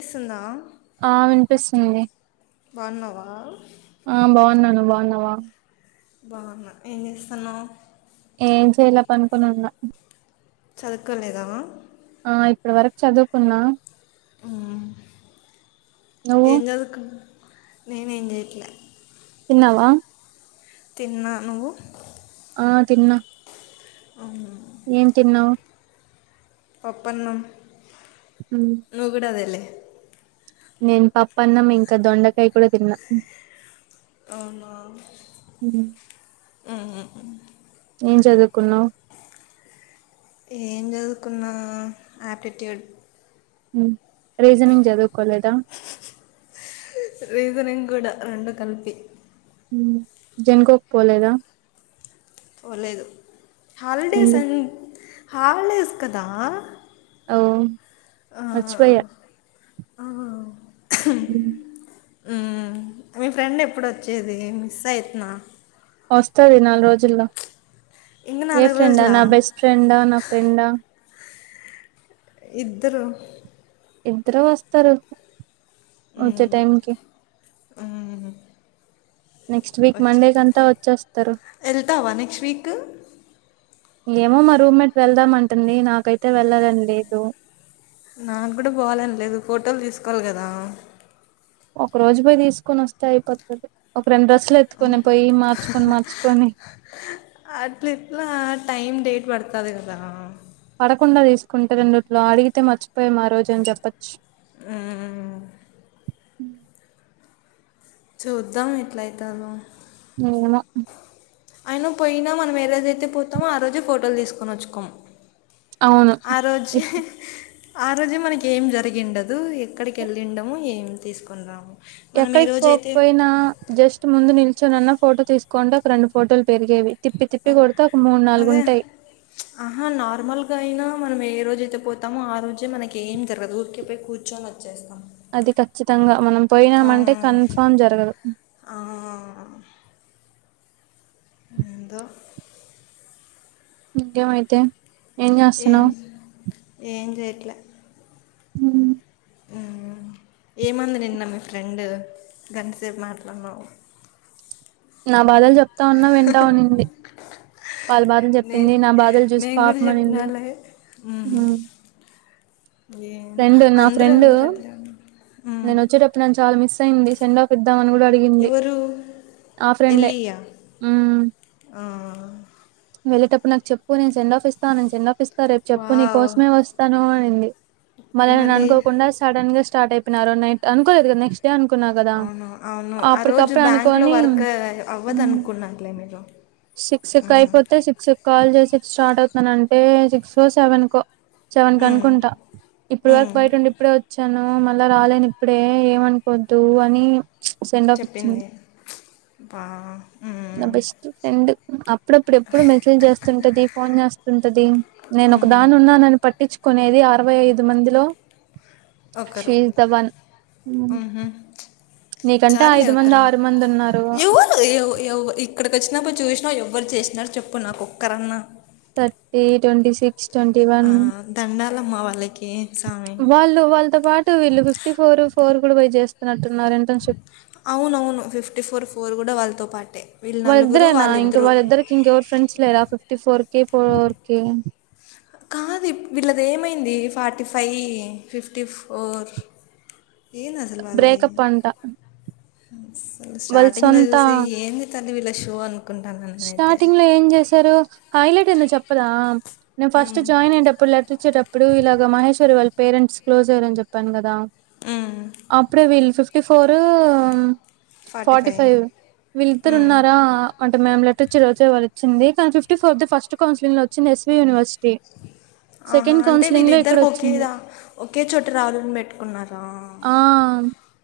చేస్తుందా ఆ వినిపిస్తుంది ఆ ఆ బాగున్నా నువ్వు బాగున్నావా బాగున్న ఏం చేస్తున్నవు ఏం చేయాల పనుకుని ఉన్నా చదువుకోలేదా ఆ ఇప్పడి వరకు చదువుకున్నా హ్మ్ నువ్వు ఏంజదువుకు నేను ఏం చేయట్లే తిన్నావా తిన్నా నువ్వు ఆ తిన్న అవున ఏం తిన్నావ్ పప్పన్నం ఉమ్. నుగుడ అదలే నేను పప్ప అన్నం ఇంకా దొండకాయ కూడా తిన్నా. అవునా మ్ ఉహు ఏం చదువుకున్నావు ఏం చదువుకున్న ఆప్టిట్యూడ్ రీజనింగ్ చదువుకోలేదా గుడ్ రెండు కలిపి జన్కో పోలేదా పోలేదు హాలిడేస్ ఎందు అన్ హాలిడేస్ కదా ఓ ఆ, మచ్చిపోయా ఆ. అ ఉ మీ ఫ్రెండ్ ఎప్పుడు వచ్చేది మిస్ అయితున్నా వస్తది నాలుగు రోజుల్లో ఇంగ ఏ నాలుగు ఫ్రెండా రోజులా నా బెస్ట్ ఫ్రెండా నా ఫ్రెండా ఇద్దరు ఇద్దరు వస్తరు వచ్చే మ్మ్ టైంకి మ్మ్ నెక్స్ట్ వీక్ వచ్చే మండే కంతా వచ్చేస్తరు వెళ్తావా నెక్స్ట్ వీక్ ఏమో మా రూమ్మేట్ వెళ్దామంటుంది నాకైతే వెళ్ళాలని లేదు. నాకు కూడా పోవాలనిలేదు ఫోటోలు తీసుకోవాలి కదా. ఒక రోజు పోయి తీసుకొని వస్తే అయిపోతది ఓక్ రెండు రోజులు ఎత్తుకొని పోయి మార్చుకొని మార్చుకొని టైమ్ డేట్ పడుతది కదా ప్పకుండా తీసుకుంట రెండిట్లో అడిగితే మచ్ పోయాం ఆ రోజు అని చెప్పొచ్చు మ్మ్. చూద్దాం ఎట్లయితదో ఏమో అయిన పోయినా మనం ఏ రోజైతే పోతామో ఆ రోజే ఫోటోలు తీసుకొని వచ్చుకోము అవును ఆరోజే ఆ రోజే మనకి ఏం జరిగిండదు ఎక్కడికి వెళ్ళిండము ఏం తీసుకుని రాము మనం ఏ ఎక్కడికి రోజైతే పోకపోయినా జస్ట్ ముందు నిలిచ చోనన్న ఫోటో తీసుకోంటే ఒక రెండు ఫోటోలు పెరిగేవి తిప్పి తిప్పి కొడితే ఒక మూడు నాలుగు అదే ఉంటాయి రోజయితే పోతాో ఆ రోజే మనకి ఏం జరగదు ఊరికిపోయి కూర్చొని వచ్చేస్తాం అది ఖచ్చితంగా మనం ఆ పోయినామంటే కన్ఫామ్ జరగదు ఆ ఏందో ఇంకేమైతే ఏం ఏం చేయట్లే మ్ ఏమంది నిన్న మీ ఫ్రెండ్ గంటసేపు మాట్లాడినావు నా బాధలు చెప్తా ఉన్నా వింటా ఉనింది వాళ్ళ బాధలు నే చెప్పింది నా బాధలు చూసి నేను కూడా పాపమనింది చెప్పినాలే మ్ ఏమొ అందరు అందరూ అట్లే ఊర్రు మ్ యింది సెండ్ ఆఫ్ ఇద్దామని కూడా అడిగింది ఆ ఫ్రెండే మ్ ఆ వెళ్ళేటప్పుడు నాకు చెప్పు నేను సెండాఫ్ ఇస్తా నేను సెండాఫ్ ఇస్ ప్త రేపు చెప్పు వావ్! నీకోసమే వస్తాను అనింది మళ్ళీ నేను అనుకోకుండా సడన్ గా స్టార్ట్ అయిపోయిన ఆ రోజు నైట్ అనుకోలేదుగ నెక్స్ట్ టే అనుకున్నా కదా అవును. అవును. ఆ రోజు అప్పటికప్పుడు బ్యాంక్‌లో అనుకొని వర్క్ అవ్వదనుకున్నారులే మీరు. సిక్స్ కు హ్మ్. అయిపోతే సిక్స్ కు కాల్ చేసి స్టార్ట్ అవుతానంటే సిక్స్కో సెవెన్కో సేవన్ కు హ్మ్. అనుకుంటా ఇప్పుడు వరకు హ్మ్. బయటుండి ఇప్పుడే వచ్చాన ఆ మళ్ళా రాలేని ఇప్పుడే ఏమనుకోద్దు అని సెండాఫ్ ఇచ్చింది చెప్పింది. అబ్బా! నా హ్మ్. బెస్ట్ ఫ్రెండ్ అప్ ఇప్పుడు ఎప్పుడు మెసేజ్ చేస్తుంటది ఫోన్ చేస్తుంటది నేను ఒక హ్మ్. దాని ఉన్నా అని పట్టించుకొనే నేది అరవై ఐదు మందిలో ఒకరు షీఈస్ ద వన్ మ్ హు నీకంటే చాళ్ళే ఐదు మంది ఒక్కరు ఆరు మంది ఉన్నారు ఎవర్ ఎవ్ ఎవ్ ఇక్కడికోచ్ నప్పుడు చూసినావ్ ఎవ్వరు చేసినారు చెప్పు నాకొక్కరన్న థర్టీ ట్వంటీ సిక్ ఆ దండాలమ్మా వాళ్ళకి సామి. వాళ్ళు వాళ్ళతో పాటు వీళ్ళు ఫిఫ్టీ ఫోర్ ఫోర్ కూడా పోయి చేసుకున్నట్టున్నారంట ఇంటర్న్షిప్ అవునవును ఫిఫ్టీ ఫోర్ ఫోర్ కూడా వాళ్ళతో పాటే వీళ్ళు నలుగురు వాళ్ళిద్దరు స్స్ లేదా ఫిఫ్టీఫోర్ కి ఫోర్ కి కాదు ఇప్ వీళ్ళది ఏమైంది ఫార్టీ ఫైవ్ ఫిఫ్టీ ఫోర్ ఏంది అసలు వాళ్ళది బ్రేకప్ అంట అసలు వాళ్ళ స్టార్టింగ్లో సొంత చూసి ఏంది తని వీళ్ళ షో అన్ స్టార్టింగ్ లో ఏం చేశారు హైలైట్ అయిందో చెప్పదా నేను ఫస్ట్ జాయిన్ అయేటప్పుడు లెట్రిచ్చేటప్పుడు ఇలాగ మహేశ్వరి వాళ్ పేరెంట్స్ క్లోజర్ అని చెప్పాను కదా అప్పుడే వీళ్ళు ఫిఫ్టీ ఫోర్ ఫార్టీ ఫైవ్ వీళ్లిత్తరున్నారా మ్యామ్ లెటర్ ఇచ్చి రోచె వారిచింది fifty fourth the first counselling లోచ్చింది ఎస్వి యూనివర్సిటీ ఆహా సెకండ్ అంటే కౌన్సిలింగ్ లో ఇక్కడ వీళ్ళిద్దరికి వచ్చింది ఒకేదా ఒకే చోట రావాలని పెట్టుకున్నారా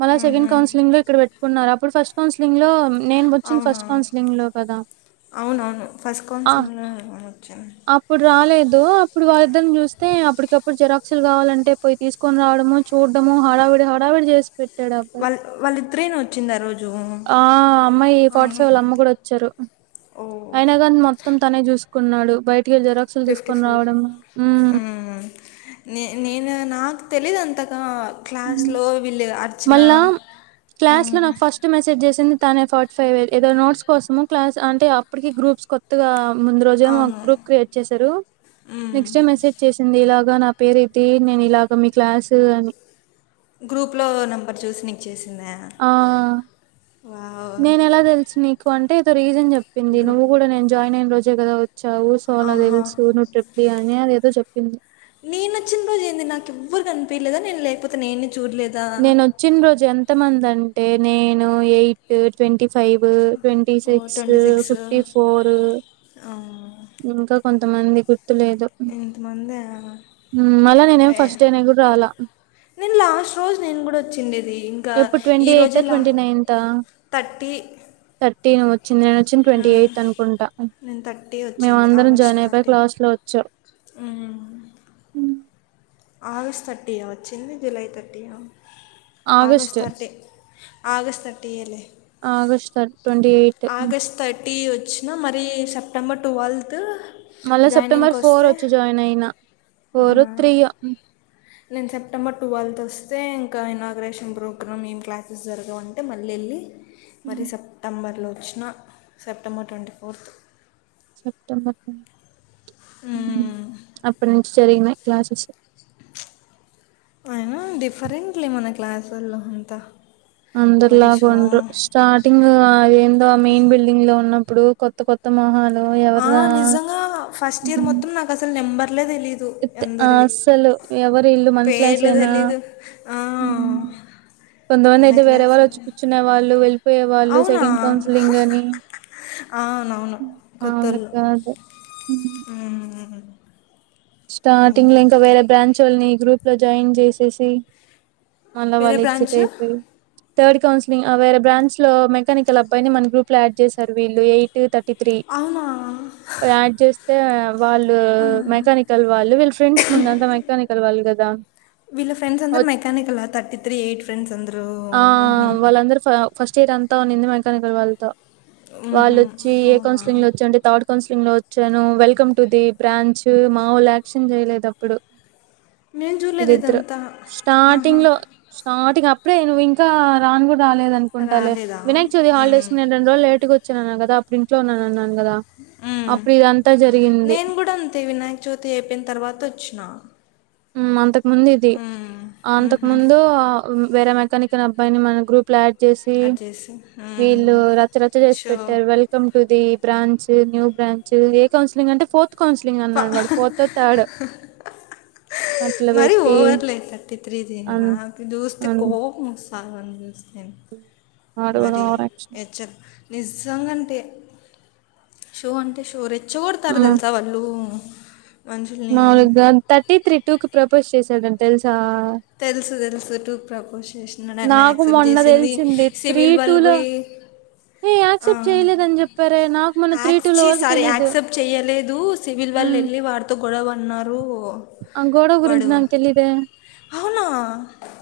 మళ సెకండ్ మ్హూ. కౌన్సిలింగ్ లో ఇక్కడ పెట్టుకున్నారు అప్పుడు ఫస్ట్ కౌన్సిలింగ్ లో నేను వచ్చింది అవునా ఫస్ట్ కౌన్సిలింగ్ లో కదా అవునవును ఫస్ట్ ఆ కౌన్సిలో ఏమి వచ్చింది అప్పుడు రాలేదు అప్పుడు వాళ్ళిద్దరిని చూస్తే అప్పటికప్పుడు జరాక్సులు కావాలంటే పోయి తీసుకొని రావడము చూడ్డము హడావిడి హడావిడి చేసి పెట్ ట్టాడు ఆ అబ్బాయ్ వాళ్ళ వాళ్ళిద్దరేనా వచ్చింది ఆ రోజు ఆ అమ్మాయ్ ఫార్టీ ఆహా. ఫైవ్ వాళ్ల అమ్మ కూడా ఓ అయినాగాని మొత్తం తనే చూసుకున్నాడు బయ్ ఫిఫ్టీ ఫోర్ నే నేను నాకు తెలీదు అంతా క్లాస్ హ్మ్. లో వీళ్ళు అట్ మళ్ళా క్లాస్ లో నాకు ఫస్ట్ మెసేజ్ చేసింది తనే ఫార్టీ ఫైవే ఏదో నోట్స్ కోసము క్లాస్ అంటే అప్పటికి గ్రూప్స్ కొత్తగా ముందు రోజే మా అవును గ్రూప్ క్రియేట్ చేశారు నెక్స్ట్ టైమ్ మెసేజ్ చేసింది ఇలా గా నా పేరు ఇది నేను ఇలాగ మీ క్లాసు అని గ్రూప్ లో నెంబర్ చూసి నీకు చేసి ఆ వావ్ నేను ఎలా తెలుసు నీకు అంటే ఏదో రీజన్ చెప్ చెప్పింది నువ్వు గ్రూప్ కూడా నేన్ జాయిన్ అయిన రోజే కదా వచ్చావు సో అలా ఆహా తెలుసు నువ్వు ట్రిప్లీ అని అది ఏదో చెప్ నేను ఒచ్చిన రోజు ఏంది నాకు ఎవ్వరు కనిపిలేదా నేను లేకపోతే నేనే చూడలేదా నేను వచ్చిన రోజు ఎంతమంది అంటే నేను ఎయిట్ ట్వంటీ ఫైవ్ ట్వంటీ ఓ six twenty six fifty four ఇంకా కొంతమంది గుర్తు లేదు ఇంతమంది మల్ల నేనేమి ఫస్ట్ డేనే కూడా రాలా నెన్ లాస్ట్ రోజ్ నేను కూడా వచ్చిండేది ఇంకా ఎప్పుడు ఈ రోజు లా థర్టీ చింది నేను వచ్చింది ట్వంటీ ఎయిత్ అనుకుంటా నేను థర్టీ వచ్చింది మేమందరం జాయిన్ అయిపోయిక లాస్ట్లో వచ్చావ్ ఊ ఆగస్ట్ థర్టీయా వచ్చింది జూలై థర్టీనా August August. Thirty August thirty ఏలే ఆగస్ట్ థర్ ఆగస్ట్ థర్టీ వచ్చినా మరి సెప్టెంబర్ ట్వెల్త్ మళ్ళా సెప్టెంబర్ జాయినింగ్కి ఫోర్ వస్తే వచ్చి జాయిన్ అయిన ఫోర్ అవునా త్రీ యో నేను సెప్టెంబర్ ట్వెల్త్ వస్తే ఇంకా ఇనాగ్రేషన్ ప్రోగ్రామ్ ఏం క్లాసెస్ జరగవంటే మళ్ళీ ఎళ్ళి మరి సెప్టెంబర్లో వచ్చిన సెప్టెంబర్ ట్వంటీ ఫోర్త్ సెప్టెంబర్ అప్పునుంచీ జరిగినాయ్ క్లాసెస్ అయినా డిఫరెంట్లే మన క్లాసోళ్ళు అంతా హరీషో అందరులాగుండ్రు స్టార్టింగ్ ఆ ఏందో ఆ మెయిన్ బిల్డింగ్ లో ఉన్నం ఇప్పుడు కొత్త కొత్త మొహాల్ ఆ నిజంగా ఫస్ట్ ఇయర్ మొత్తం నాకసలు నెంబర్ ర్లే తెలీదు అందరివి అస్సలు ఎవరు ఇల్లు మన పేర్లు క్లాసేనా తెలీదు ఆ ఆ కొంతమంది అయితే వేరే వాళ్ళచ్చి కూర్చునే వాళ్ళు వెళ్ళిపోయే వాళ్ళు అవునా సెకండ్ కౌన్సిలింగ్ అని అవునవును మాములు కొత్తోళ్ళు కాదు స్టార్టింగ్ లో ఇంకా వేరే బ్రాంచ్ల్ని గ్రూప్ లో జాయిన్ చేసేసి మళ్ళా వేరే వాళ్ళు ఎగ్జిట్ బ్రాంచ్ అయిపోయి థర్డ్ కౌన్సిలింగ్ ఆ వేర బ్రాంచ్ లో మెకానికల్ అబ్బాయి నీ మన గ్రూప్ యాడ్ చేశారు వీళ్ళి టూ థర్డ్ త్రీ అవునా యాడ్ చేస్తే అ వాళ్ళు మెకానిక్ వాళ్ళు వీళ్ళ ఫ్రెండ్స్ ముందంత మెకానికల్ వాళ్ళు కదా వీళ్ ఫ్రెండ్స్ అందరు వచ్- మెకానికల థర్టీ త్రి ఎయిట్ ఫ్ర ఆ వాళ్ళందరు ఫస్ట్ ఇయర్ అంతా ఉండిది మెకానికల్ వాళ్ళతో మ్మ్హ. వాళ్ళోచ్చి ఏ కౌన్సిలింగ్ లో అవునా వచ్చి అంటే థర్డ్ కౌన్సిలింగ్ లో వచ్చాను వెల్కమ్ టు ది బ్రాంచ్ మా వాళ్ళయక్షన్ చేయలేదు అప్పుడు నేను చూడలేదు ఇదిద్దరు ఇదంతా ఆహా స్టార్టింగ్ లో స్టార్టింగ్ అ ఇప్పుడే నువ్వింక రాను కూడా రాలేదు అనుకుంటా లె రాలేదా వినాయ చవితి హాల్డేస్ మ్మ్. నేన్ రెండు రోజులు లేటుట్గా వచ్చన్న కదా అప్పుడు ఇంట్లో ఉన్ననన్నన్ నేన్ కూడా అంతే వినాయక చవితి అయిపోయిన తర్వాత వచ్చిన ఉ అంతకు ముందది మ్మ్. అంతకు మ్హూ. ముందు వేరె మెకానికాల్ అబ్బాయిని మన గ్రూప్ల ఆడ్ చూసి అది చేసి మ్మ్. వీళ్ళు రచ్చరచ్చ చేసి షో పెట్టారు welcome to the branch new branch ఏ కౌన్సిలింగ్ అంటే ఫోర్త్ కౌన్సిలింగ్ ప- అన్నాడు వాడు ఫోర్తో థర్డో మరి ఓవర్లే థర్టీ త్రీ ది అన్ నాక్ చూస్తే అన్ కోపమ్ వస్త వాడు కూడా మరి ఓవరాక్షన్ హచ్ర్ నిజంగా అంటే షో అంటే షో రెచ్చ కొడ్తారు ఉమ్ తెలుసా వాళ్ళు మనుషుల్ని మాములుగా థర్టీ త్రీ టూ కి ప్రపోజ్ చేసాడని తెలుసా తెలుసు తెలుసు టూ క్ ప్రపోజ్ చేసినాడు ఆమె నాకు యాక్సెప్ట్ మొన్న చేసింది తెలిసింది త్రీ సివిల్ టూ వాళ్ళు లో పోయి ఏ అ యాక్సెప్ట్ చేయలేదని చెప్పారే నాకు మొన్న త్రీ టూ లో అక్సీ వరకు తెలీదు ఆక్సిప్ట్ చేయలేదు సివిల్ ఉమ్, వాళ్ళేళ్ళి వారితో గొడవ పడ్న్నారు ఆ గోడవ గురించి నాక్ తెలిదే అవునా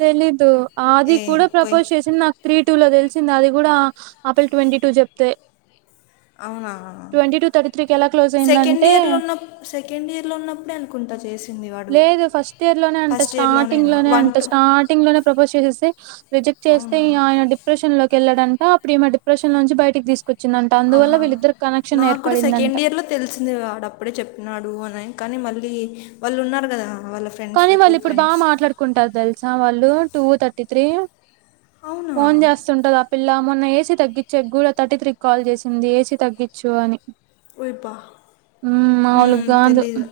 తెలిదు అవది ఏ కూడా పోయి ప్రపోజ్ చేసింద త్రీ టూ లో తెలిసింది అది కూడా ఆపిల్ ట్వంటీ టూ చెప్తే అవునా ట్వంటీ టూ థర్టీ త్రీకి ఎలా క్లోజ్ సెకండ్ అయిందంటే ఇయర్ లో ఉన్నప్ సెకండ్ ఇయర్ లో ఉన్నప్పుడే అనుకుంటా చేసింది వా లేదు ఫస్ట్ ఇయర్ లోనే అంట స్టార్టింగ్ లోనే వన్ అంట టూ స్టార్టింగ్ లోనే ప్రపోజ్ చేసేసి రిజెక్ట్ చే చేస్తే అవునా ఆయన డిప్రెషన్ లోకి వెళ్లడంట అప్పుడు ఈమె డిప్రెషన్లోంచి బయకి తీసుక్ ఆహా నాక్కుడా ఏర్పడిందంట సెకండ్ ఇయర్ లో తెలిసింది వాడప్పుడే చెప్పినాడు అని కానీ మళ్ళీ వాళ్ళు ఉన్నారు కదా వాళ్ళ ఫ్రెండ్స్ కానీ టూ వాళ్ళు ఇప్పుడు బాగా ఫ్రెండ్స్ మాట్లాడుకుంటారు తెలుసా వాళ్ళు టూ థర్టీ త్రీ అవునా ఫోన్ చేస్తుంటద ఆ పిల్ల మొన్న ఏసీ తగ్గిచ్చేగూడ తర్టీ త్రీ కి కాల్ చేసింది ఏసీ తగ్గిచు అని ఓయబ్బా ఉమ్ ఉమ్ మాములుగా కాదు తెలీదు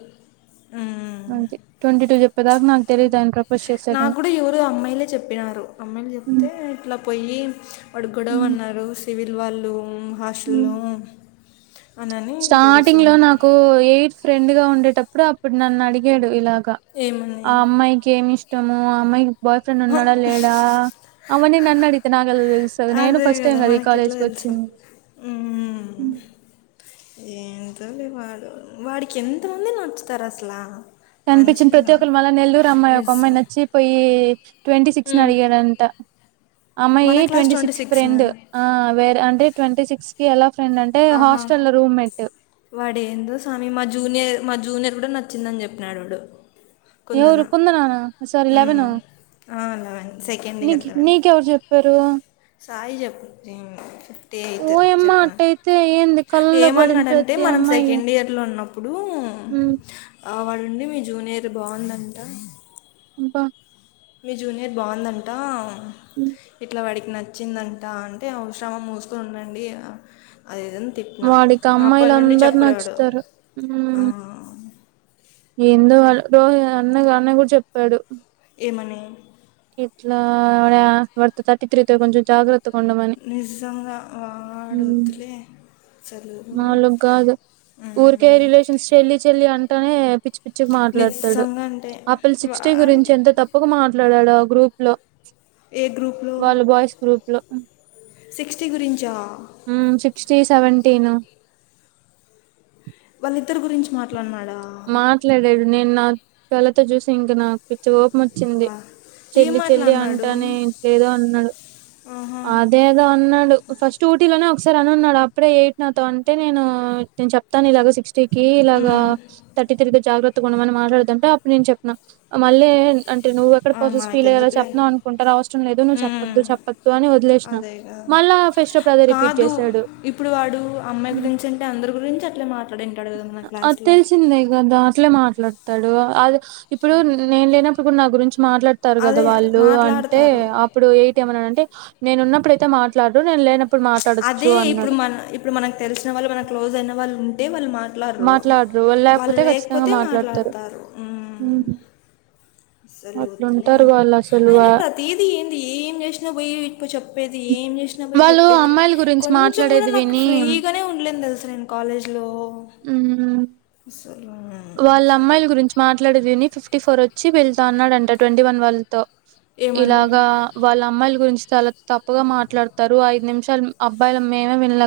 ఉమ్ అంతే ట్వంటీ టూ చెప్పేదాకా నాకు తెలియదు ఆయన ప్రపోజ్ నాకు చేశాడని కూడా ఎవరు అమ్మాయిలే చెప్పినారు అమ్మాయిల్ ఉమ్ తే ఇట్ల పోయ్యి వాడు గొడవ ఉమ్ అన్నారు సివిల్ వాళ్ళు హాస్టల్ ఉమ్ లో స్టార్టింగ్ లో నాకు ఎయిర్ ఫ్రెండ్ గా ఉండేటప్పుడు అప్పుడు నన్ను అడిగేడు ఇలా ఏమని ఆ అమ్మాయికి ఏమి ఇష్టము ఆ అమ్మాయికి బాయ్ ఫ్రెండ్ ఉన్నాడా లేడా అవన్ని నన్ను అడిగితే నాకెలా తెలుస్తాది నేను ఫస్ట్ టైం కదా ఈ కాలేజ్కి వచ్చింది మ్ ఎంటో లే వాడు వాడికి ఎంతమంది నచ్చుతారు అసలా కనిపించిన ప్రతి ఒక్కరు మళ్ళ నెల్లూరు అమ్మాయి ఒక నిజం అమ్మాయి నచ్చిపోయి ట్వంటీ సిక్స్ను మ్మ్. అడిగాడంట ఆ అమ్మాయి మన క్లాస్ ట్వంటీ సిక్స్ సిక్స్నా ఫ్రెండ్ ఆ వేరే అంటే ట్వంటీ సిక్స్ కి అలా ఆహా వాడేందో స్వామి మా జూనియర్ మా జూనియర్ కూడా నచ్చిందని చెప్పినాడు వాడు కుందన ఏవరు కుందానానా కుంది సారీ లెవెను లెవెన్ సెకండ్ నీ ఇయర్ లెవెన్ నీకెవరు చెప్పారు సాయి చెప్పు నేను ఫిఫ్టీ అయిట్ ఓయమ్మ చెప్పిన అట్టయితే ఏంది కళ్ళలో పడిన ఏమన్నాడంటే ప్రతి మనం అమ్మాయి సెకండ్ ఇయర్ లో ఉన్నప్పుడు ఉమ్ వాడుండి మీ జూనియర్ బాగుందంట బ మీ జూనియర్ బాగుందంట ఇట్లా వాడిక్ నచ్చిందంట అంటే అవసరమా మూసుకొని ఉండండి అది ఇది అని తిట్టిన వాడికి అప్పడి నుండి అమ్మాయిలందరు చెప్పిలేఆడుఆ నచ్చుతారు ఉమ్ ఏందో వాడు రోజు అన్న అన్న కూడా చెప్పాడు ఏమని ఇట్ల వాడితో థర్టీ త్రీ తో వాడితో కొంచం జాగ్రత్త నిజంగా వాడు వద్దులే చదువు మములుగా కాదు ఊరికె మ్మ్. రిలేషన్స్ చేల్లి చేల్లీ అం టనే పిచ్చి పిచ్చిగ మాట్లాడుతాడు నిజంగా అంటే ఆపిల్ వా సిక్స్టీ గురించి అంటే ఎంత తప్పుకు మాట్లాడాడో గ్రూప్ లో ఏ గ్రూప్లో వాళ్ళ బాయ్స్ గ్రూప్ లో సిక్స్టీ గురించా టీ సెవెంటీన్ వాళ్ళ ఇద్దరి గురించి మాట్లాడ్ నా మాట్లాడాడు నేను నా కళ్ళతో చూసి ఇంక నాకు పిచ్చ కో వచ్చింది అబ్బా ఏం చెల్లి చెల్లి మాట్లాడినాడు అంటానే ఇట్లా ఏదో అన్నాడు ఆహా అదేదో అన్నాడు ఫస్ట్ ఊటి లోనే ఓ కసారి అని ఉన్నాడు అప్పుడే ఎయిట్ నాతో అంటే నేను నేను చెప్తాను ఇలాగా సిక్ టికి ఇలాగా మ్మ్. తట్టిత్రి తో జాగ్రత్తగా ఉండమని మాట్లాడోదంటే అప్పుడు నేను చెప్పిన మళ్ళీ అంటే నువ్వేక్కడ ఆ, పోసెస్ ఫీల్ అయ్యేల మనకెందుకులే చెప్తున్నవ్ అనుకుంటారు అవసరం లేదు నువ్వు చెప్పోద్దు చెప్పద్ అదేగా అప్పుడు అదే రిపీట్ కాద కాదు చేశాడు ఇప్పుడు వాడు అమ్మాయి గురించి అంటే అం అందరి గురించి అట్ అది తెలిసిందే కదా అట్లే మాట్లాడుతాడు అద్ ఇప్పుడు ఛీ. నేను లేనప్పుడు కుడా నా గురించి మాట్లాడుతారు కదా అదే వాళ్ళు అంటే మాట్లాడతారు అప్పుడు ఏయిట్ డంటే నేను ఉన్నప్పుడైతే మాట్లాడు నేను లేనప్ అదే ఇప్పుడు మన ఇప్పుడు మనకి తెలిసిన వాళ్ళు మన క్లోజ్ అయిన వాళ్ళు ఉంటే వాళ్ళు మా ట్లర్రు మాట్లాడరు వాళ్లు ఖచ్చితంగా లేకపోతే మాట్లాడతారు మాట్లాడుతారు ఉమ్ సరేలే వద్దులే అట్లుంటారు వాళ్ళు అసలు అయిన వా ప్రతిదీ ఏంది ఏం చేసినా పోయి ఇడ్క్ చెప్ ప్పేది ఏం చేసినా పోయి వాళ్ళు చెప్పేది అమ్మాయిల గురించి కొంచం కూడా మాట్లాడేది నాకు విని ఫ్రీగానే ఉండలేను తెలుస నేను కాలేజ్ లో ఉమ్ వాళ్ళ అమ్మాయిల గురించి మాట్లాడేది విని ఫిఫ్టీ ఫోర్ వచ్చి వెళ్ళతో అన్నాడంట ట్వంటీ వన్ వాళ్ళతో ఏమని ఇలాగా వాళ్ళు అమ్మాయిల గురించి చాలా తప్పుగా మాట్లాడతారు ఐదు నిమిషాలు అబ్బాయిలం మేమే విన